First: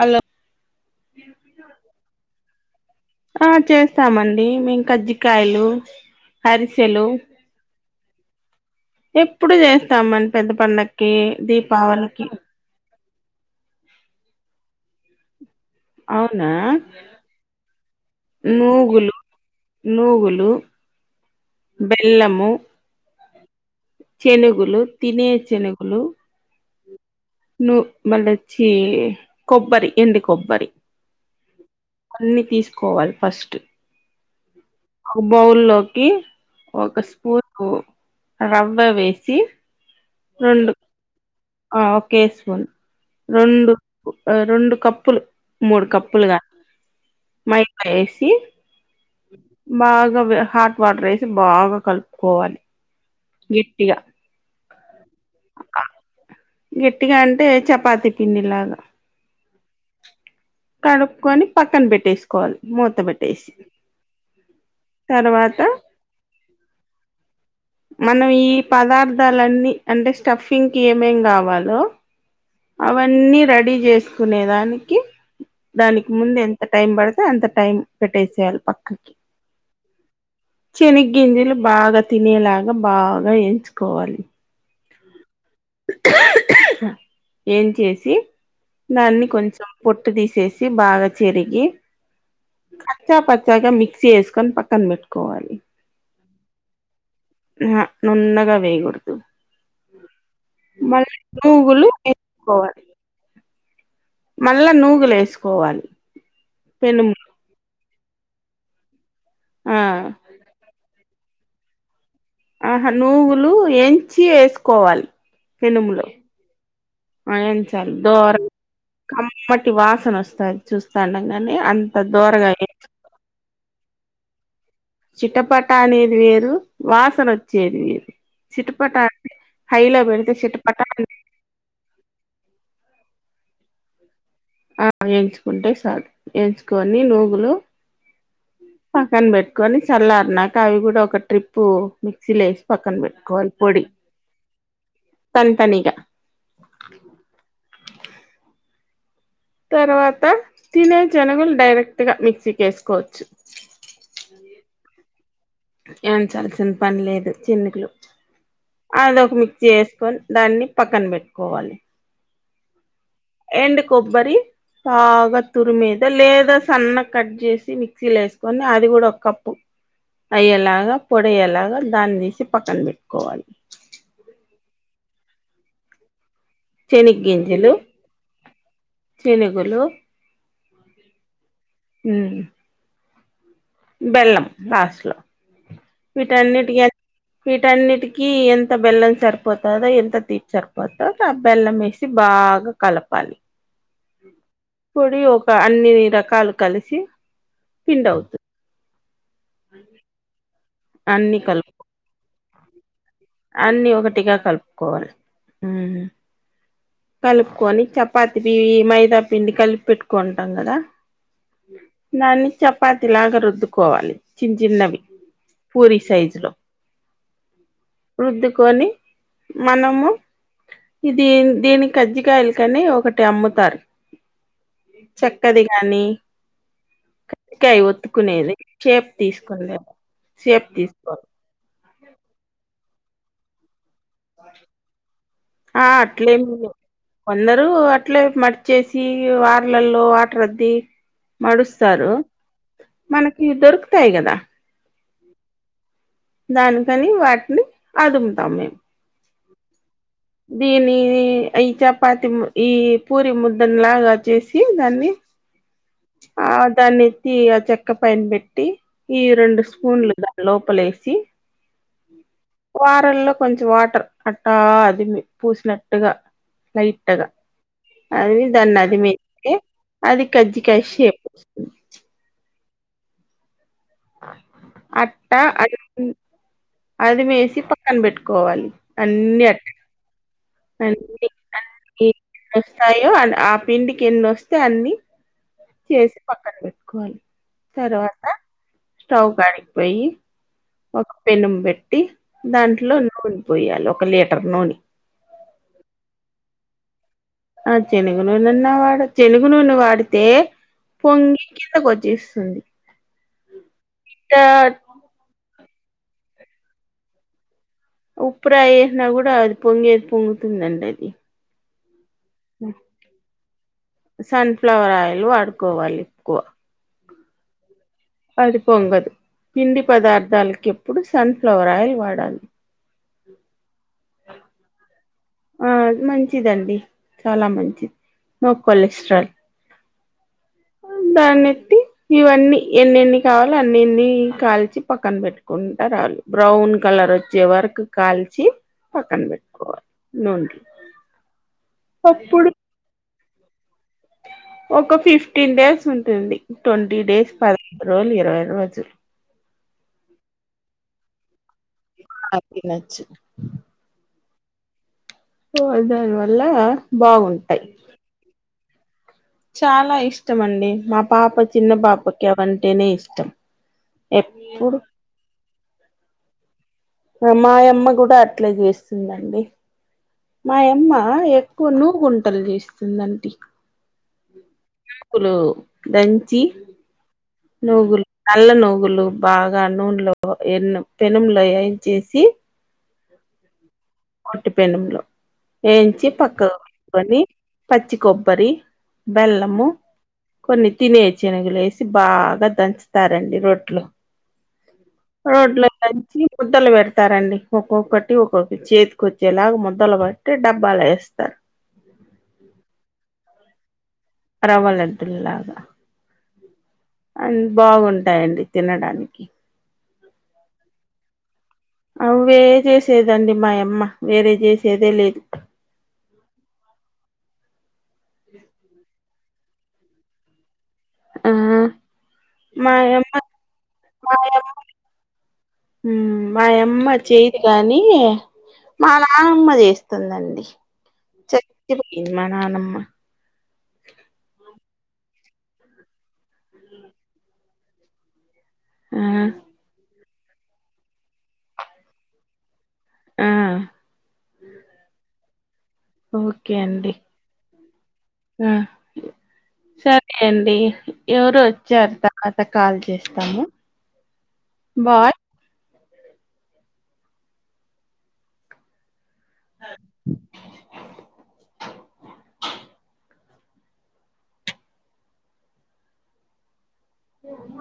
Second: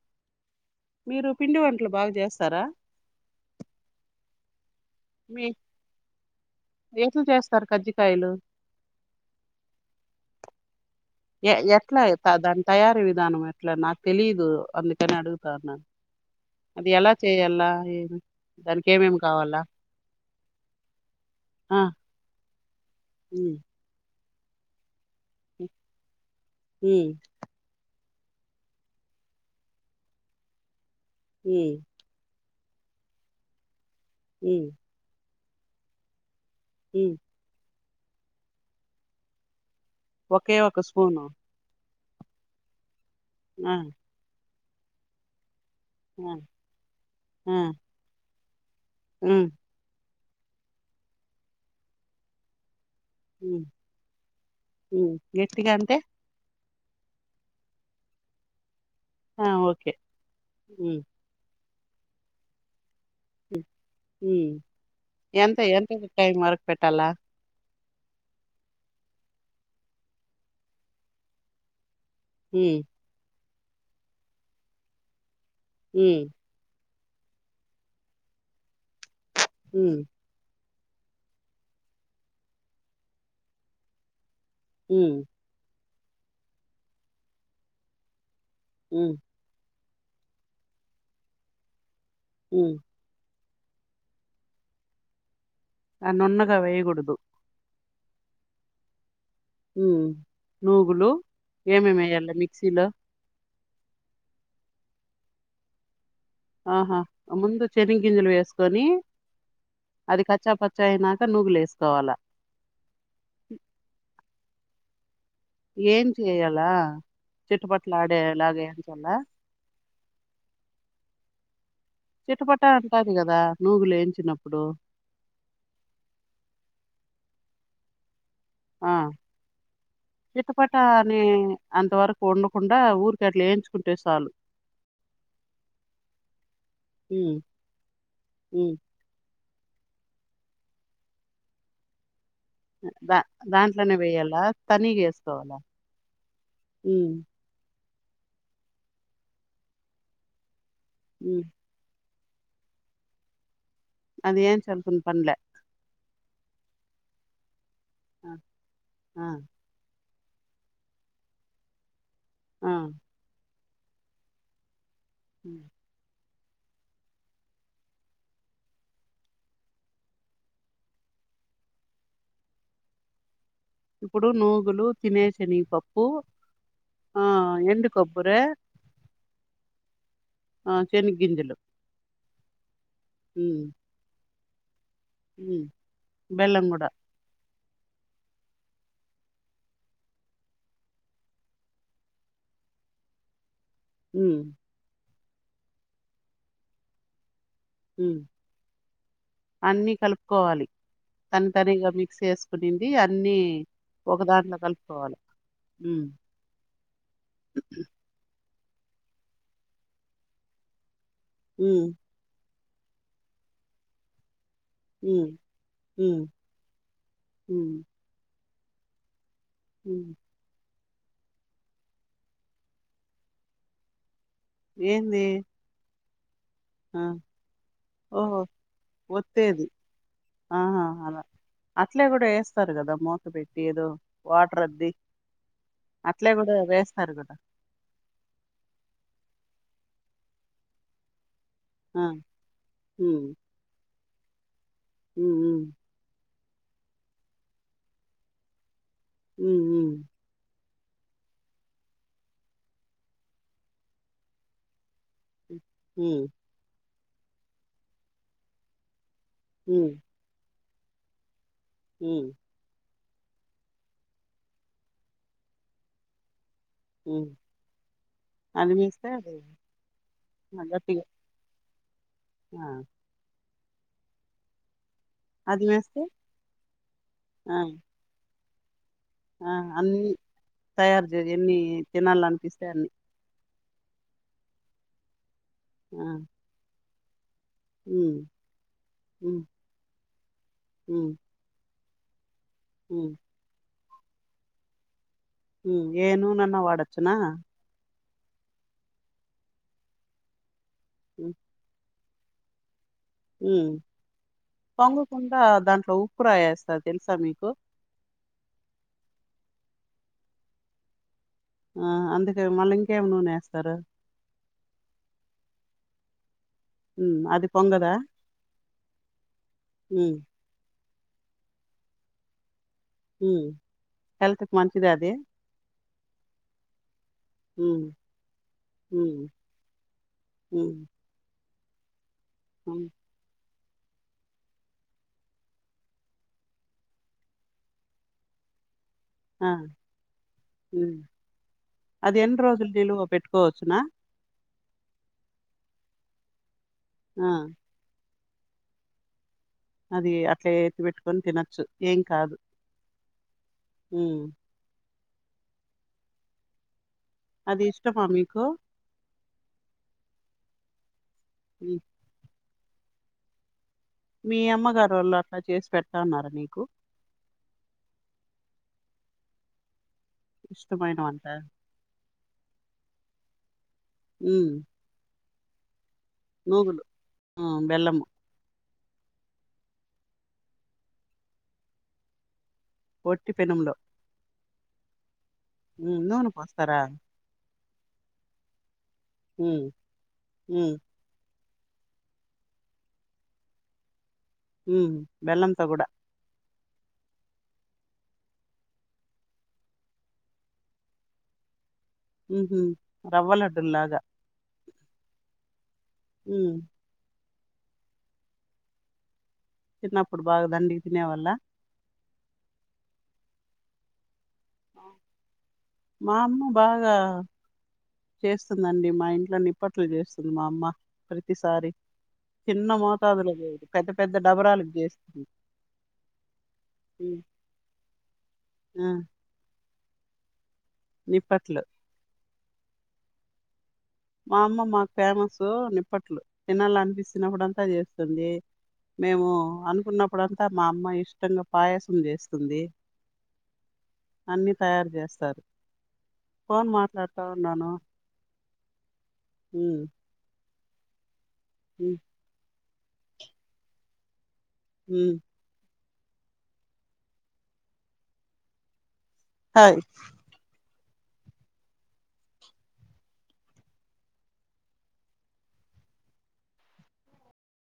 Hello మీరు పిండి వంటలు బాగా చేస్తారా ఆ [inaudible] మీ కజ్జికాయలు అరిసెలు కాయిలు ఎప్పుడూ చేస్తాం మని పెద్ద పండ ఎ ఎట్ల ఐ త దాని తయారీ వి ధానం ఎట్లా నాకు తెలీదు అందుకని అడుగు అవునా చేయాలా ఏమి దానికి నూగులు ఏమేమి కావాలా నూగులు బెల్లము ఉ చేనుగులు తినే చిణగలు హ ను మళ్ళ వచ్చి కొబ్బరి ఎండి కొబ్బరి ఈ అన్ని తీసుకోవాలి ఫస్ట్ ఉ బౌల్ లోకి ఓ ఉమ్ కస్పుూ రబ వేసి ఒకే రెండు ఒక స్పూను ఆ ఓకేసున్ రెం ఆ రెం కప్పులు మూడు ఆ కప్పులుగా ఆ మైకా వేసి ఉమ్ బాగా ఇంకా హాట్ వాటర్ వేసి బాగా కలుపుకోవాలి గట్టిగా ఉ గట్టిగా అంటె గట్టిగా అంటే చపాతి పిండి లాగా ఆ ఓకే ఉమ్ కడుకొని పక్కన పెట్టేసుకోవాలి మూతబెట్టి హుమ్ ఎంత తర్వాత ఎంత టైం వరకు మరక పెట్టాలా మనం ఈ పదార్థాలన్నీ అంటే స్టఫింగ్కి ఏమేం కావాలో ఉమ్ అవన్నీ రెడ్ డీ చేసుకునే దానికి దానికి ఉమ్ ముందు ఎంత టైం పడు తే అంత టైం పెట్టేసేయాలి పక్కకి మ్మ్ చెనిగ్గింజలు బాగా తినేలాగా బాగా ఏయించుకోవాలి ఉమ్ ఏం చేసి ఉమ్ దాన్ని కొంచెం పొట్టు తీసేసి బాగా చెరిగి మ్మ్ [unintelligible] మిక్సీ చేసుకొని పక్కన పెట్టుకోవాలి ఆ నున్నగా వెయ్యకూడదు ఆ నున్నగా వెయ్ గూడదు మ్మ్ నూగులు నూగులు ఏమేమెయ్యాలి వేసుకోవాలి మిక్సీలో మళ్ళా నూగులేసుకోవాలి ఆహా ముందు చెనిగ్గింజలు వేసుకొని ఆ అది కచ్చా పచ్చా అయినా తే నూగులేసుకోవాల కోవాలి ఏం చేయ్యాల ఎంచాలి చిటపట్లాడేలాగ ఏయించాలా తొనొస్తాది చూస్తా ఉండంగానే అం చెటపట అంటాది కదా నుగులు ఏయించినప్పుడు చిటపట అనేది వేరు వాసనొచ్చేది వేరు ఆ చిటపట అంటే హైలో పెడితే చిటపట అని అనే అంతవరకు ఉండకుండా ఊరు [unintelligible] అట్లేంచు ఆ ఏంచుకుంటే చాలు ఏంచుకొని ఉమ్ నూగులు ఉమ్ పక్కన పెట్ కోని చల్లారినాక అవి కూడా ఒక ట్రిప్పు మిక్సీలో వేసి పక్కన దా పెట్టుకోవాలి పొడి దాంట్లోనే వెయ్యాలా తనీగ ఏసుకోవాలా తనితనిగా మ్మ్ తర్వాత తినే ఉమ్ చనగలు డైరక్ త్తగా మిక్సీకేసుకోవచ్చు అది ఏంచాల్సిన పనిలే ఏం చాల [unintelligible] పనిలేదు చెనికులు ఆ ఆ అదొక మిక్సీ ఏసుకొని దాన్ని పక్కన పెట్టుకోవాలి ఆ ఎండ్ కొబ్బరి బాగా ఉమ్. తురుమేద లేద్ [unintelligible] సన్నగా కట్ చేసి మిక్సీలో వేసుకొని, అది కూడా ఒక కప్పు అయ్యేలాగా పొడయేలాగా దాన్ని తీసి పక్కన పెట్టుకోవాలి. ఇప్పుడు నూగులు తినే శనగ పప్పు శనిక్ గింజలు చెనుగులు ఆ శనిక్ గింజలు ఉమ్ హు ఉ హ్మ్ బెల్లం లాస్ట్ ఇట్ల బెల్లం వీటన్నింటికి ఎ కూడా వీటన్నిటికీ ఎంత బెల్లం సరిపోతుందో ఎంత తీపి సరిపోతుందో ఆ బెల్లం వేసి బాగా కలపాలి హుమ్ పొడి ఒక అన్నిరీ రకాలు కలిసి ఉమ్ పిండవుతు అన్ని కలుపుకోవాలి అన్ని తని కలుపు తనిగా మిక్స్ చేస్ కొది వీ అన్ని అన్ని ఒక ఒకటిగా దాంట్లో కలుపుకోవాలి ఉమ్ హ్మ్ కలుపుకొని చపాత థీ మైదా పిండి కలిపి పెట్టుకుంటాం కదా ఉమ్ నన్ని చప్ చపాతిలాగ రుద్దుకోవాలి చిన్ చిన్నవి ఉమ్ పూరి ఉమ్ సైజ్ లో ఉమ్ వృద్ద కొని ఉమ్ మనము ఇది దిని కజ్జికాయలుకని ఒకటి అమ్ముతరు ఏంది చక్కది గానీ ఆ కజ్ కాయ ఓహో ఒత్తుకునేది షేప్ ఒత్తేది తీసుకుంది సేపు ఆహా అలా తీసుకోవాలి అట్లే కూడ ఏస్తారు కదా మూత పెట్టి ఏదో వాటర్ అద్ది ఆ అట్లే అట్లేమి కూడా లే వేస్తారు కదా కొందరు అట్లే మర్చేసి వ వాట్లల్లో వాటర్ అద్ది ఆ మడుస్తారు ఉమ్ మనకి దొరుక టాయి కదా ఉమ్ మ్మ్ దానికని వాటిని అదుముతాము ఉమ్ మ్మ్ దీనిని ఈ చపాతి ఈ పూరి ముద్దని లాగా చేసి దాన్ని ఉమ్ ఆ దాన్ని తీ ఆ చెక్క పైన పెట్టి ఈ రెండు హ్మ్ స్పూన్లు దులో పలేసి హ్మ్ వారల్లో కొంచెం వాటర్ అట్టా అదిమి పూసినట్టుగా హ్మ్ లైట్గా అది దాన్ని వేస్తే అది అదిమికే అది ఆ, కజ్జికాయ గట్టిగా షేపు వస్తుంది ఆ ఆ అట్టా అది ఆ అదిమివేసి పక్కన పెట్టుకో కోవాలి ఆ అన్నీ తయారు చే అన్ని ఎన్ని అన్ని ఎన్ని తినాలనిపిస్తే అన్ని వస్తాయో అన్- ఆ పిండికి ఎన్ని వస్తె అన్ని ఆ చేసి పక్కన పెట్టు కోవాలి హ్మ్ తర్వాత స్టవ్ హ్మ్ కాడికిపోయి ఒక హ్మ్ పెనుం పెట్ దాంట్లో హ్మ్ నూనె పోయాలి ఒక్ ఒక లీటర్ నూని ఏను నన్న వాడొచ్చునా ఆ చెనుగు నూనెన్నా వాడచ్ చెనుగు నూనె వాడితే పొంగి ఎంత కొచ్చ చేస్తుంది ఉ పొంగుకుంటద్ దాంట్లో ఉప్పు రాయి వేస్తారు తెలుసా మీకు ఉప్పురాయేసిన కూడా అది పొంగేది పొంగుతుందండి అది ఆ అన్ సన్ఫ్లవర్ ఆయల్ వాడు కోవాలి ఎక్కువ ఉమ్ అది పొంగదా అది పొంగదు పిండి హ్మ్ పదార్థాల క ఇప్పుడు సన్ఫ్లవర్ ఆయిల్ వాడాలి. ఉమ్ హెల్త్ కి మంచిదా అది మంచిది అండి చాలా హ్మ్ మంచిది నో హ్మ్ కొలెస్ట్రాల్ హ్మ్ దాన్నీ ఇవన్నీ హ్మ్ ఎన్ని ఎన్ని కా ళు అన్నిన్ని కాల్చి పక్కన పెట్టుకుంటా రావాలి బ్రౌన్ కలర్ వచ్చే వరకు కాల్చి పక్కన ఆ పెట్టుకోవాలి నూన్ కి హ్మ్ అప్పుడు కోచ్చునా ఒక ఫిఫ్టీన్ డేస్ ఉంటుంది ట్వంటీ డేస్ ఆ ఫర్ రోల్ చైరు వజు అది అట్లే ఎత్తు పెట్కొన్ తినత్ చ్చు ఏం కాదు ఆ తినొచ్చు హు ఓ అదారు వల్ల అది బాగుంటాయి ఇష్టమా మీకు చాలా ఇష్టం అండి మా పాప చిన్న హ్మ్. పాపక్కేవన్ నేనే ఇష్టం మీ ఎప్పుడు అమ్మగారోళ్ళు అట్లా చేసి పెట్ ఇస్తా అన్నారా నీకు మాయమ్మ కూడా అట్లే చేస్తుందండి మాయమ్మ ఇష్టమైన వంట? ఎక్కువ నుూ గుంటలు చేస్తుందంటీ ఉమ్ దంచి నోగుల్ బెల్లము. నల్ల నో లు బాగా నూనెలో ఎన్నమ్ పెనంలో ఎయిన్ చేేసి ఒట్టి పెనుంలో ఓట్టి పెనుంలో ఏయించి నూనె పక్కన పోస్తారా? పెట్టుకొని పచ్చి కొబ్బరి హ్మ్. బెల్లము కొన్ని హ్మ్. తినే శనగలు బాగా దంచుతారండి రోడ్లో హుమ్ బెల్లం తో కూడా ముద్దలు పెడతారండి ఒక్కొక్కటి ఒక్కొక్క చేతికొచ్చేలాగా ముద్దలు పట్టి డబ్బలా వేస్తారు హు హుం రవ్వ లడ్డుల్ లాగా రవ లడ్డుల్లాగా హ్మ్. అవి బాగుంటాయండి తినడానికి చిన్నప్పుడు బాగా దండి తినేవల్ల అవే చేసేదండి మాయమ్మ వేరే చేసేదే లేదు మా అమ్మ బాగా చేస్తుందండి మా ఇంట్ ఇట్లా నిప్పట్లు చేస్తుంది మా అమ్మ ఆ ప్రతిసారి చిన్న మాయమ్మ మోతాదులో చేయదు పెద్ద పెద్ద మాయమ్మ డబరలు చేస్తుంది ఉమ్, మాయమ్మ హ్మ్ చేయదు గాని ఆ స్తుందండి నిప్పట్లు [unintelligible] నానమ్మ మా అమ్మ మాకు ఫేమస్ నిప్పట్లు తినాలి అనిపిస్తునప్పుడు చేస్తుంది ఆ మేము అనుకున్న అప్పుడంతా మా అమ్మ ఇష్టంగా పాయసం చేస్తుంది ఆ అన్ని తయారు చేస్తారు ఓకే ఫోన్ అండి మాట్లాడుతా ఉన్నాను ఆ ఉమ్, సరే అండి ఎవరు ఉమ్, వచ్చారుత కాల్ చేస్తాము హ బాయ్ హయ